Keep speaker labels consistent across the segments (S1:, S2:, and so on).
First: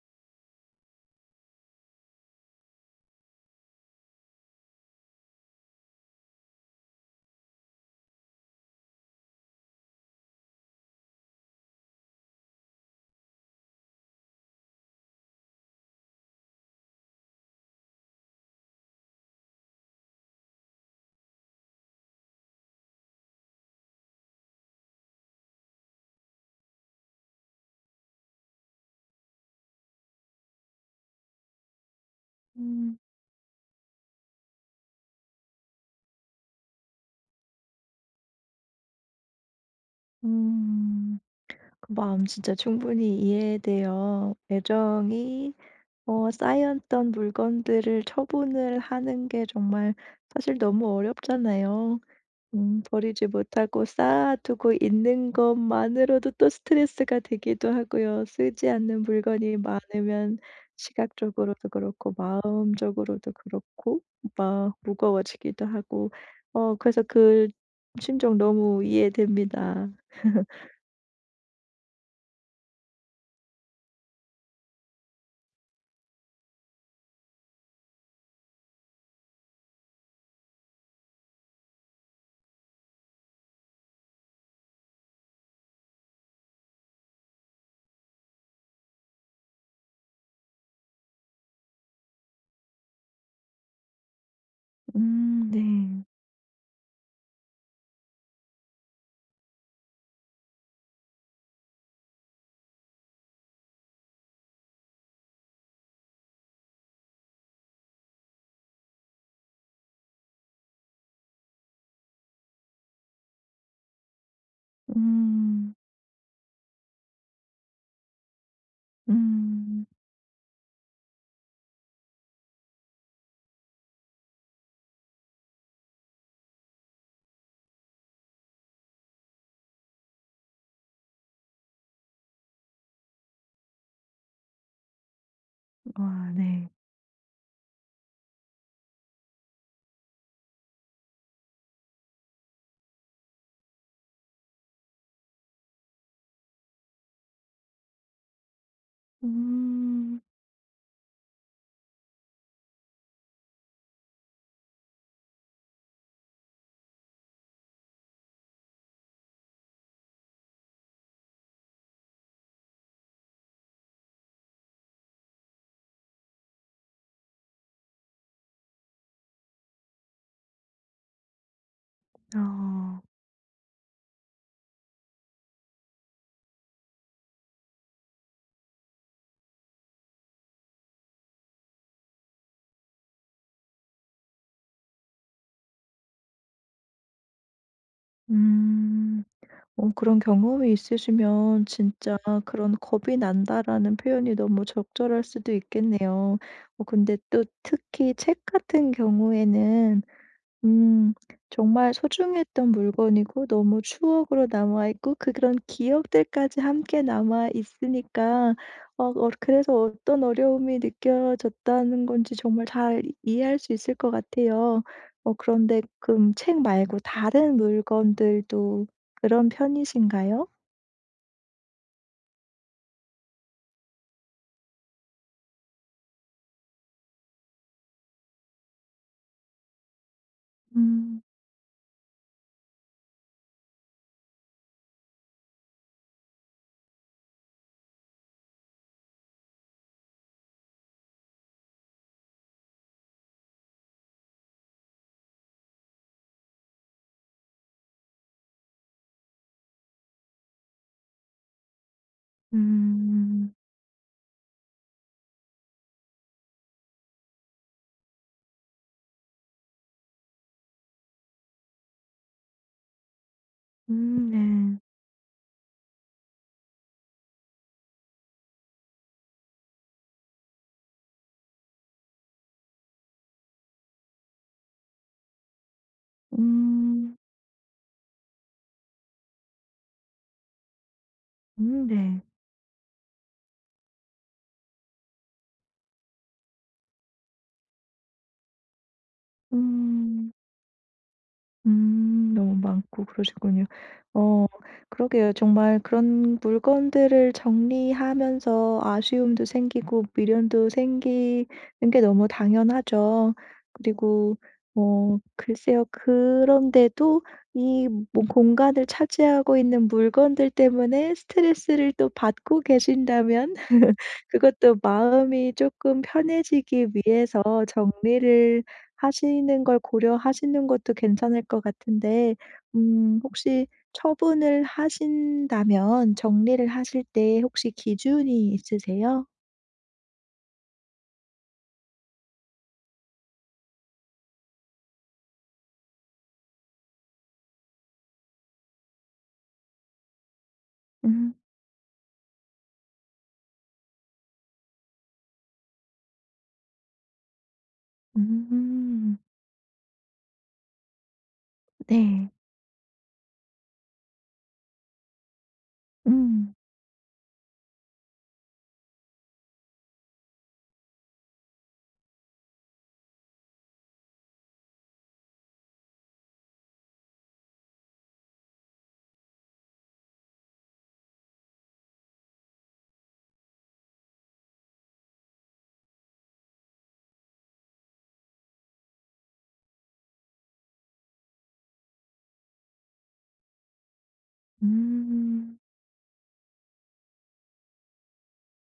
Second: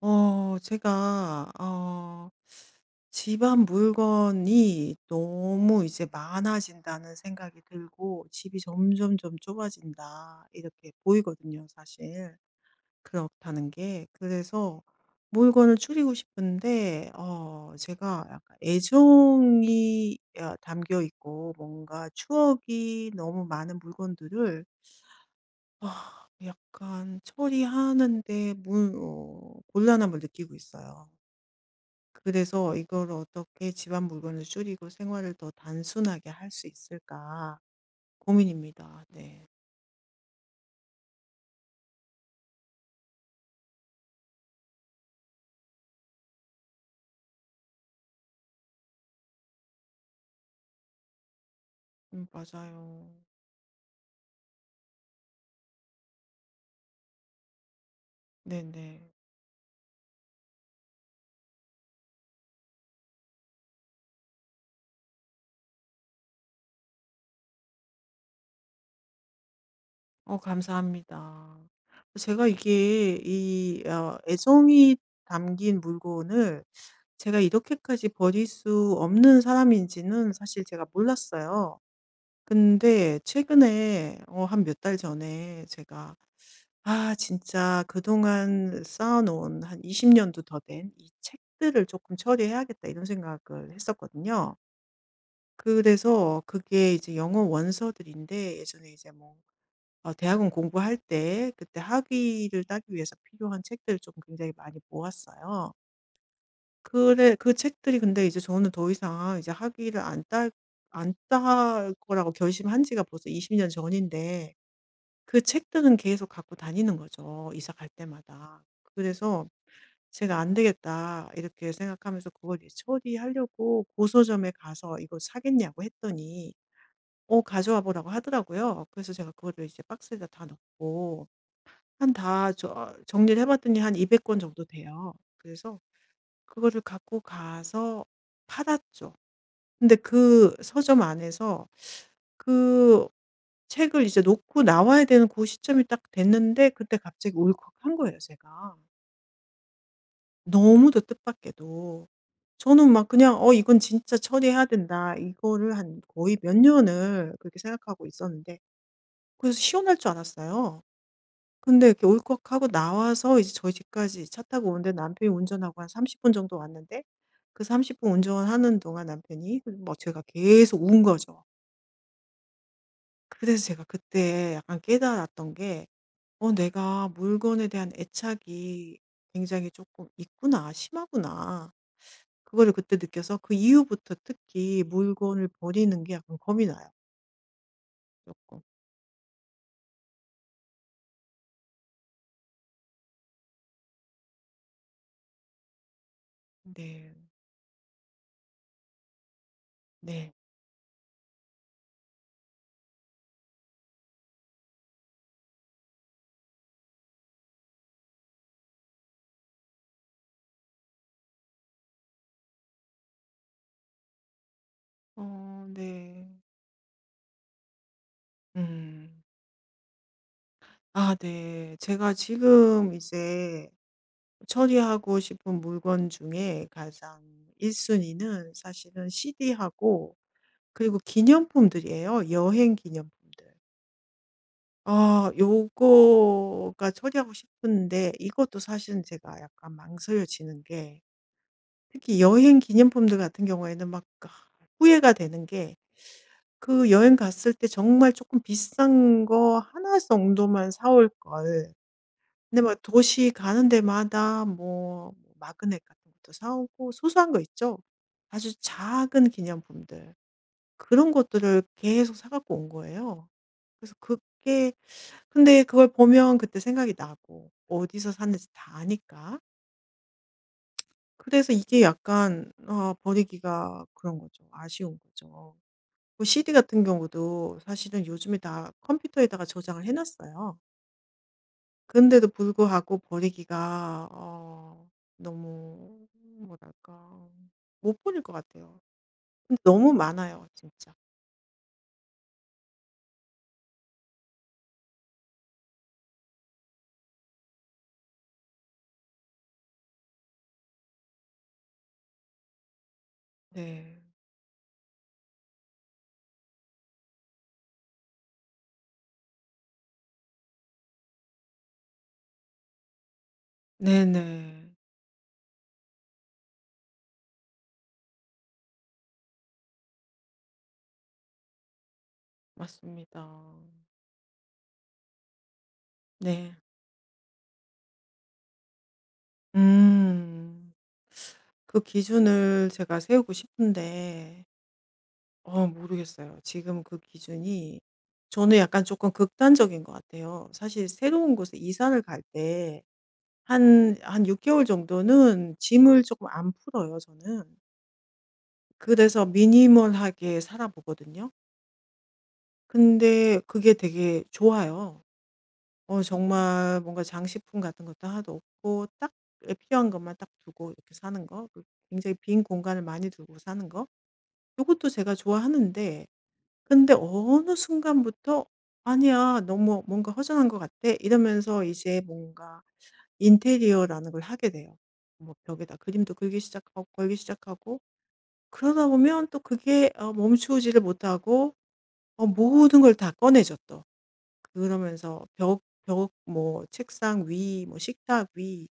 S1: 어, 제가, 어, 집안 물건이 너무 이제 많아진다는 생각이 들고, 집이 점점 점 좁아진다, 이렇게 보이거든요, 사실. 그렇다는 게. 그래서 물건을 줄이고 싶은데, 제가 약간 애정이 담겨 있고, 뭔가 추억이 너무 많은 물건들을, 약간 처리하는데 곤란함을 느끼고 있어요. 그래서
S2: 음.
S1: 이걸 어떻게 집안 물건을 줄이고 생활을 더 단순하게 할 수 있을까 고민입니다. 네.
S2: 음. 그 마음 진짜 충분히 이해돼요. 애정이 쌓였던 물건들을 처분을 하는 게 정말 사실 너무 어렵잖아요.
S1: 맞아요.
S2: 버리지 못하고 쌓아두고 있는 것만으로도 또 스트레스가 되기도 하고요. 쓰지 않는
S1: 네네.
S2: 물건이 많으면 시각적으로도 그렇고 마음적으로도 그렇고 막 무거워지기도 하고 그래서 그 심정 너무 이해됩니다.
S1: 감사합니다. 제가 이게 이 애정이 담긴 물건을 제가 이렇게까지 버릴 수 없는 사람인지는 사실 제가 몰랐어요. 근데 최근에 한 몇 달 전에 제가 진짜 그동안 쌓아 놓은 한 20 년도 더 된 이 책들을 조금 처리해야겠다 이런 생각을 했었거든요.
S2: 네.
S1: 그래서 그게 이제 영어 원서들인데 예전에 이제 뭐 대학원 공부할 때 그때 학위를 따기 위해서 필요한 책들을 좀 굉장히 많이 모았어요. 그래 그 책들이 근데 이제 저는 더 이상 이제 학위를 안 딸 거라고 결심한 지가 벌써 20년 전인데 그
S2: 음.
S1: 책들은 계속 갖고 다니는 거죠, 이사 갈 때마다. 그래서
S2: 음.
S1: 제가 '안 되겠다.' 이렇게 생각하면서 그걸 이제 처리하려고 고서점에 가서 "이거 사겠냐."고 했더니 가져와 보라고 하더라고요. 그래서 제가 그거를 이제 박스에다 다 넣고 한 다 정리를 해 봤더니 한 200권 정도 돼요. 그래서
S2: 와 네.
S1: 그거를 갖고 가서 팔았죠. 근데 그 서점 안에서 그 책을 이제 놓고 나와야 되는 그 시점이 딱 됐는데 그때 갑자기 울컥한 거예요 제가.
S2: 음.
S1: 너무도 뜻밖에도. 저는 막 그냥 이건 진짜 처리해야 된다.' 이거를 한 거의 몇 년을 그렇게 생각하고 있었는데 그래서 시원할 줄 알았어요. 근데 이렇게 울컥하고 나와서 이제 저희 집까지 차 타고 오는데 남편이 운전하고 한 30분 정도 왔는데 그 30분 운전하는 동안 남편이 뭐 제가 계속 운 거죠.
S2: 아.
S1: 그래서 제가 그때 약간 깨달았던 게 내가 물건에 대한 애착이 굉장히 조금 있구나, 심하구나. 그거를 그때 느껴서 그 이후부터 특히 물건을 버리는 게 약간 겁이 나요, 조금.
S2: 음. 그런 경험이 있으시면 진짜 그런 "겁이 난다."라는 표현이 너무 적절할 수도 있겠네요.
S1: 네,
S2: 근데 또 특히 책 같은 경우에는
S1: 네.
S2: 음. 정말 소중했던 물건이고 너무 추억으로 남아 있고 그런 기억들까지 함께 남아 있으니까 그래서 어떤 어려움이 느껴졌다는 건지 정말 잘 이해할 수 있을 것 같아요.
S1: 어,
S2: 그런데
S1: 네.
S2: 그럼 책 말고 다른 물건들도
S1: 음.
S2: 그런 편이신가요?
S1: 아, 네. 제가 지금 이제 처리하고 싶은 물건 중에 가장 1순위는 사실은 CD하고 그리고
S2: 음.
S1: 기념품들이에요. 여행 기념품들. 요거가 처리하고 싶은데 이것도 사실은 제가 약간 망설여지는 게 특히 여행 기념품들 같은 경우에는 막 후회가 되는 게 그 여행 갔을 때 정말 조금 비싼 거 하나 정도만 사 올 걸. 근데 막 도시
S2: 음.
S1: 가는 데마다 뭐 마그넷 같은 것도 사 오고 소소한 거 있죠? 아주 작은 기념품들. 그런 것들을 계속 사 갖고 온 거예요. 그래서 그게
S2: 네.
S1: 근데 그걸 보면 그때 생각이 나고 어디서 샀는지 다 아니까. 그래서 이게 약간 버리기가 그런 거죠. 아쉬운 거죠. 그 CD 같은
S2: 음.
S1: 경우도 사실은 요즘에 다 컴퓨터에다가 저장을 해 놨어요.
S2: 네.
S1: 근데도 불구하고 버리기가 너무 뭐랄까 못 버릴 것 같아요. 근데 너무
S2: 음.
S1: 많아요 진짜.
S2: 너무 많고 그러시군요. 어 그러게요. 정말 그런 물건들을 정리하면서 아쉬움도 생기고 미련도 생기는 게 너무 당연하죠.
S1: 네.
S2: 그리고 글쎄요. 그런데도 이뭐 공간을 차지하고 있는 물건들 때문에 스트레스를 또 받고 계신다면
S1: 네네.
S2: 그것도 마음이 조금 편해지기 위해서 정리를 하시는 걸 고려하시는 것도 괜찮을 것 같은데
S1: 맞습니다.
S2: 혹시 처분을 하신다면
S1: 네.
S2: 정리를 하실 때 혹시 기준이 있으세요?
S1: 음. 그 기준을 제가 세우고 싶은데 모르겠어요. 지금 그 기준이 저는 약간 조금 극단적인 것 같아요. 사실
S2: 음.
S1: 새로운 곳에 이사를 갈 때 한 6 개월 정도는 짐을 조금 안 풀어요 저는.
S2: 음.
S1: 그래서 미니멀하게 살아보거든요.
S2: 네.
S1: 근데 그게 되게 좋아요.
S2: 음.
S1: 정말 뭔가 장식품 같은 것도 하나도 없고 딱 예 필요한 것만 딱 두고 이렇게 사는 거. 그 굉장히 빈 공간을 많이 두고 사는 거. 요것도 제가 좋아하는데 근데 어느 순간부터 '아니야. 너무 뭔가 허전한 것 같아.' 이러면서 이제 뭔가 인테리어라는 걸 하게 돼요. 뭐 벽에다 그림도 그리기 시작하고 걸기 시작하고 그러다 보면 또 그게 멈추지를 못하고 모든 걸 다 꺼내죠 또. 그러면서
S2: 음.
S1: 벽, 뭐, 책상 위, 뭐, 식탁 위,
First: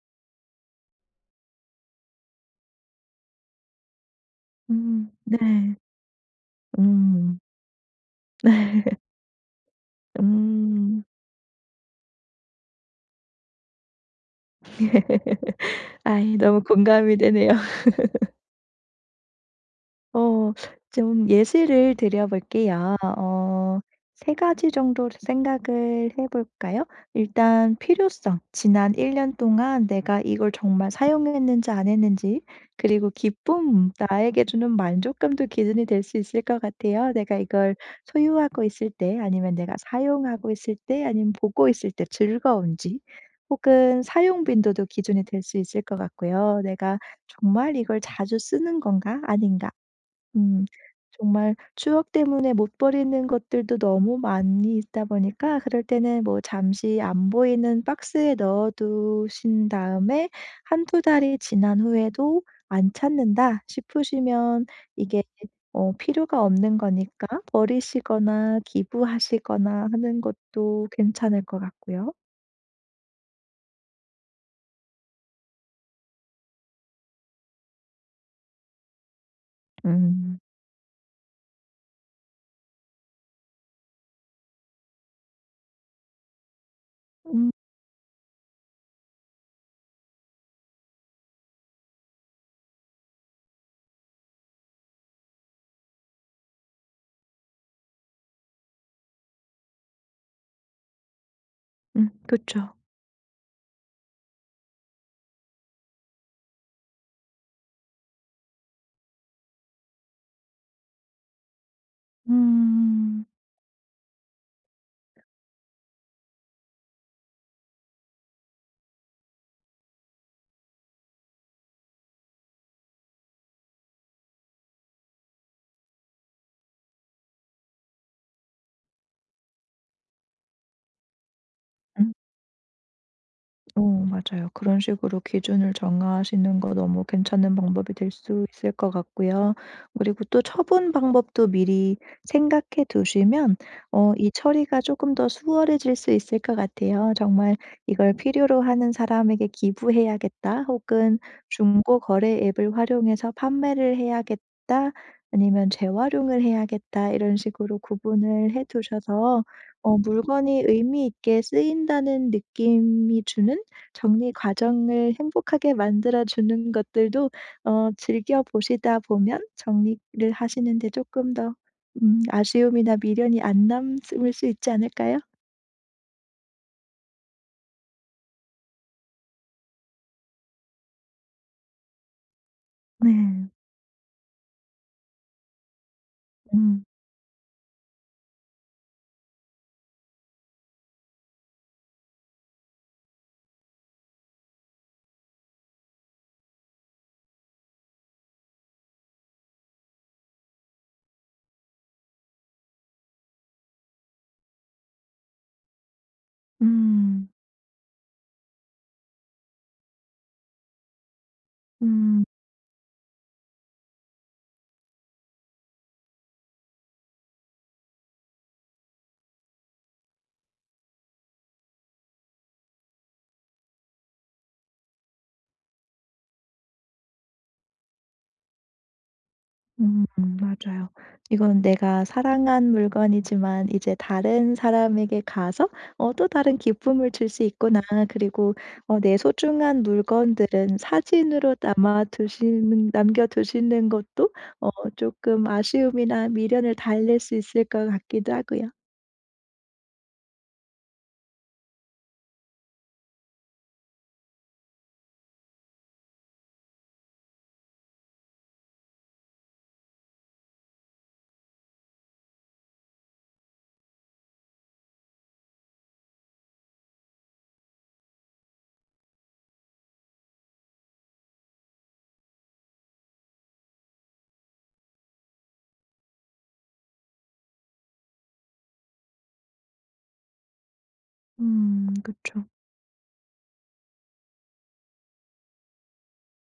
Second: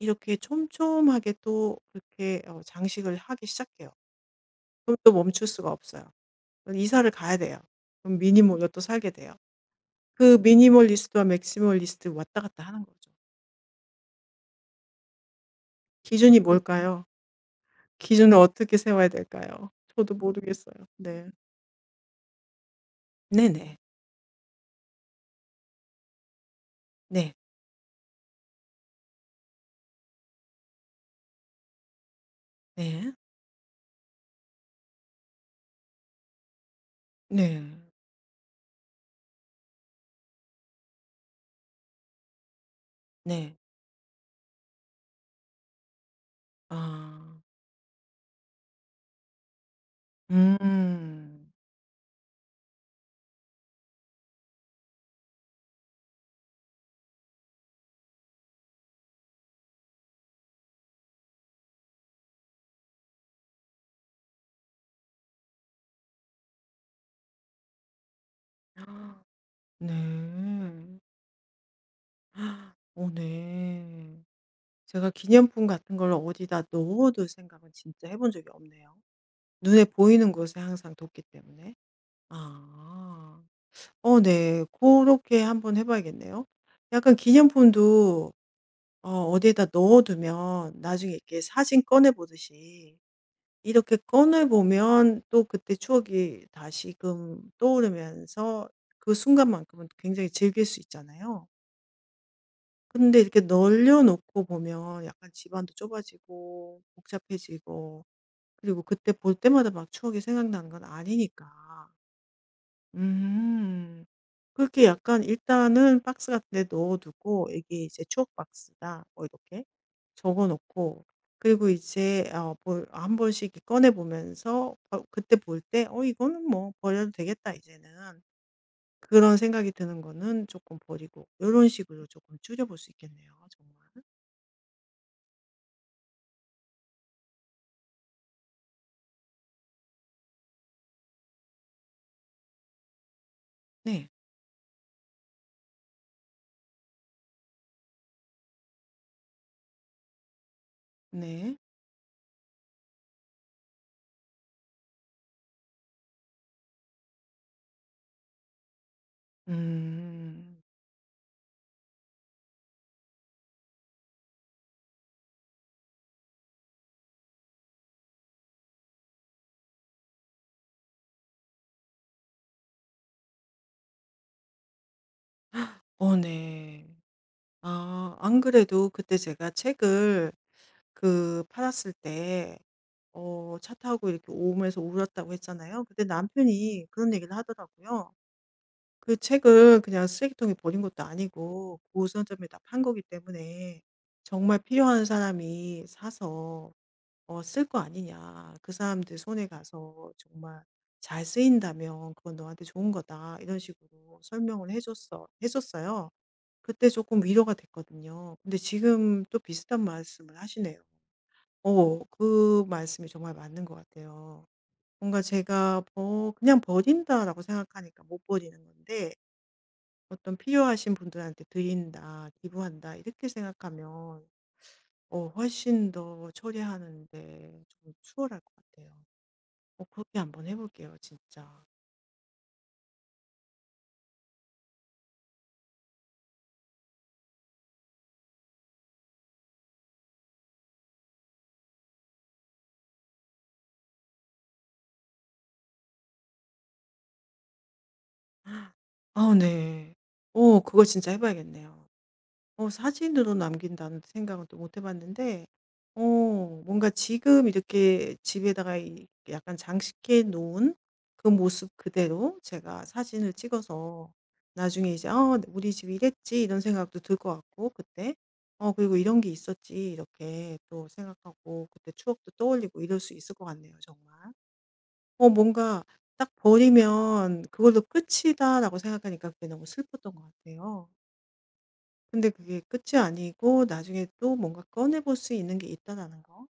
S1: 이렇게 촘촘하게 또 그렇게 장식을 하기 시작해요. 그럼
S2: 음.
S1: 또 멈출 수가
S2: 네.
S1: 없어요. 그럼 이사를 가야
S2: 음.
S1: 돼요. 그럼 미니멀로 또 살게 돼요. 그
S2: 음.
S1: 미니멀리스트와 맥시멀리스트 왔다 갔다 하는 거죠.
S2: 아이
S1: 기준이
S2: 너무
S1: 뭘까요?
S2: 공감이 되네요.
S1: 기준을 어떻게 세워야 될까요? 저도
S2: 어
S1: 모르겠어요. 네.
S2: 좀 예시를 드려 볼게요.
S1: 네네.
S2: 세 가지 정도 생각을 해 볼까요?
S1: 네.
S2: 일단 필요성, 지난 1년 동안 내가 이걸 정말 사용했는지 안 했는지, 그리고
S1: 네.
S2: 기쁨, 나에게 주는 만족감도 기준이 될 수 있을 것 같아요. 내가
S1: 네.
S2: 이걸 소유하고 있을 때 아니면 내가 사용하고 있을 때 아니면 보고 있을 때 즐거운지
S1: 네.
S2: 혹은 사용 빈도도 기준이 될 수 있을 것 같고요. '내가
S1: 아.
S2: 정말 이걸 자주 쓰는 건가? 아닌가?' 음.
S1: 음.
S2: 정말 추억 때문에 못 버리는 것들도 너무 많이 있다 보니까 그럴 때는 뭐 잠시 안 보이는 박스에 넣어 두신 다음에 한두 달이 지난 후에도 '안 찾는다.' 싶으시면 이게 필요가 없는 거니까 버리시거나
S1: 아,
S2: 기부하시거나
S1: 네.
S2: 하는 것도 괜찮을 것 같고요.
S1: 아, 어 네. 제가 기념품 같은 걸 어디다 넣어둘 생각은 진짜 해본 적이 없네요. 눈에 보이는
S2: 음.
S1: 곳에 항상 뒀기 때문에. 아. 어 네. 그렇게 한번 해 봐야겠네요. 약간
S2: 음.
S1: 기념품도 어디에다 넣어두면 나중에 이렇게 사진 꺼내 보듯이 이렇게 꺼내 보면 또 그때 추억이 다시금 떠오르면서 그 순간만큼은 굉장히 즐길 수 있잖아요.
S2: 음. 그쵸.
S1: 근데 이렇게 널려 놓고 보면 약간 집안도 좁아지고 복잡해지고 그리고 그때 볼 때마다 막 추억이 생각나는 건 아니니까.
S2: 음.
S1: 음. 그렇게 약간 일단은 박스 같은 데 넣어 두고 이게 이제 추억 박스다. 뭐 이렇게 적어 놓고 그리고 이제 볼 한 번씩 꺼내 보면서 그때 볼 때 이거는 뭐 버려도 되겠다 이제는.' 그런 생각이 드는 거는 조금 버리고 이런 식으로 조금 줄여 볼 수 있겠네요 정말.
S2: 맞아요. 그런 식으로 기준을 정하시는 거 너무 괜찮은 방법이 될 수 있을 것 같고요. 그리고 또 처분 방법도 미리 생각해 두시면
S1: 네.
S2: 이 처리가 조금 더 수월해질 수 있을 것 같아요. 정말 '이걸 필요로 하는 사람에게 기부해야겠다.' 혹은
S1: 네.
S2: '중고 거래 앱을 활용해서 판매를 해야겠다.' 아니면 '재활용을 해야겠다.' 이런 식으로 구분을 해 두셔서
S1: 음.
S2: 물건이 의미 있게 쓰인다는 느낌이 주는 정리 과정을 행복하게 만들어 주는 것들도 즐겨 보시다 보면 정리를 하시는 데 조금 더 아쉬움이나 미련이 안 남을 수 있지 않을까요?
S1: 어 네. 안 그래도 그때 제가 책을 그 팔았을 때
S2: 네.
S1: 차 타고 이렇게 오면서 울었다고 했잖아요. 근데
S2: 음.
S1: 남편이 그런 얘기를 하더라고요. 그 책을 그냥 쓰레기통에 버린 것도 아니고 고선점에 다 판 거기 때문에 정말 필요한 사람이 사서 쓸 거 아니냐. 그 사람들 손에 가서 정말 잘 쓰인다면 그건 너한테 좋은 거다. 이런 식으로 설명을 해 줬어요. 그때 조금
S2: 음.
S1: 위로가 됐거든요. 근데 지금 또 비슷한 말씀을 하시네요.
S2: 음.
S1: 그 말씀이 정말 맞는 것 같아요. 뭔가 제가 버 그냥 '버린다.'라고 생각하니까 못 버리는 건데 어떤 필요하신 분들한테 드린다, 기부한다 이렇게 생각하면 훨씬 더 처리하는 데 좀 수월할 것 같아요.
S2: 음
S1: 그렇게 한번 해
S2: 맞아요.
S1: 볼게요
S2: 이건
S1: 진짜.
S2: 내가 사랑한 물건이지만 이제 다른 사람에게 가서 또 다른 기쁨을 줄 수 있구나. 그리고 내 소중한 물건들은 사진으로 남아 두시는 남겨 두시는 것도 어금 아쉬움이나 미련을 달랠 수 있을 것 같기도 하고요.
S1: 아 네. 그거 진짜 해 봐야겠네요. 사진으로 남긴다는 생각은 또 못해 봤는데 어 뭔가 지금 이렇게 집에다가 이 약간 장식해 놓은 그 모습 그대로 제가 사진을 찍어서 나중에 이제 우리 집이 이랬지.' 이런 생각도 들 것 같고 그때. 그리고 '이런 게 있었지.' 이렇게 또 생각하고 그때 추억도 떠올리고 이럴 수 있을 것 같네요 정말. 뭔가 딱 버리면 '그걸로 끝이다.'라고 생각하니까 그게 너무 슬펐던 것 같아요. 근데
S2: 그쵸.
S1: 그게 끝이 아니고 나중에 또 뭔가 꺼내 볼 수 있는 게 있다라는 거.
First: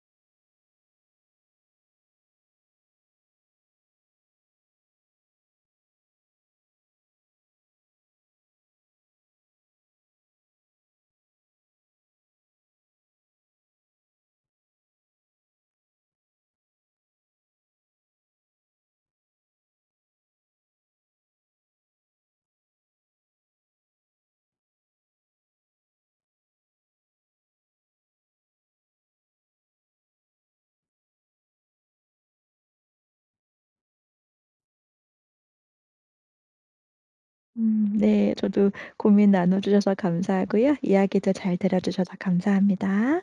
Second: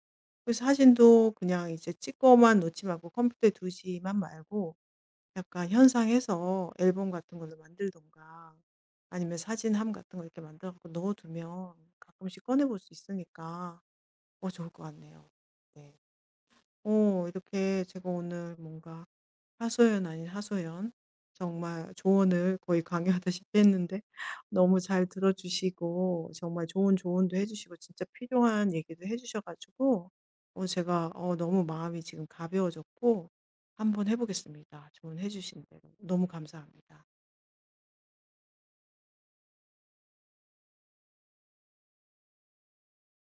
S1: 그래서 사진도 그냥 이제 찍고만 놓지 말고 컴퓨터에 두지만 말고 약간 현상해서 앨범 같은 걸로 만들던가 아니면 사진함 같은 거 이렇게 만들어 서 넣어 두면 가끔씩 꺼내 볼 수 있으니까 좋을 것 같네요. 네. 이렇게 제가 오늘 뭔가 하소연 아닌 하소연, 정말 조언을 거의 강요하다시피 했는데 너무 잘 들어주시고 정말 좋은 조언도 해주시고 진짜 필요한 얘기도 해주셔가지고 제가 너무 마음이 지금 가벼워졌고 한번 해보겠습니다. 조언해주신 대로. 너무 감사합니다.
S2: 네. 저도 고민 나눠 주셔서 감사하고요. 이야기도 잘 들어 주셔서 감사합니다.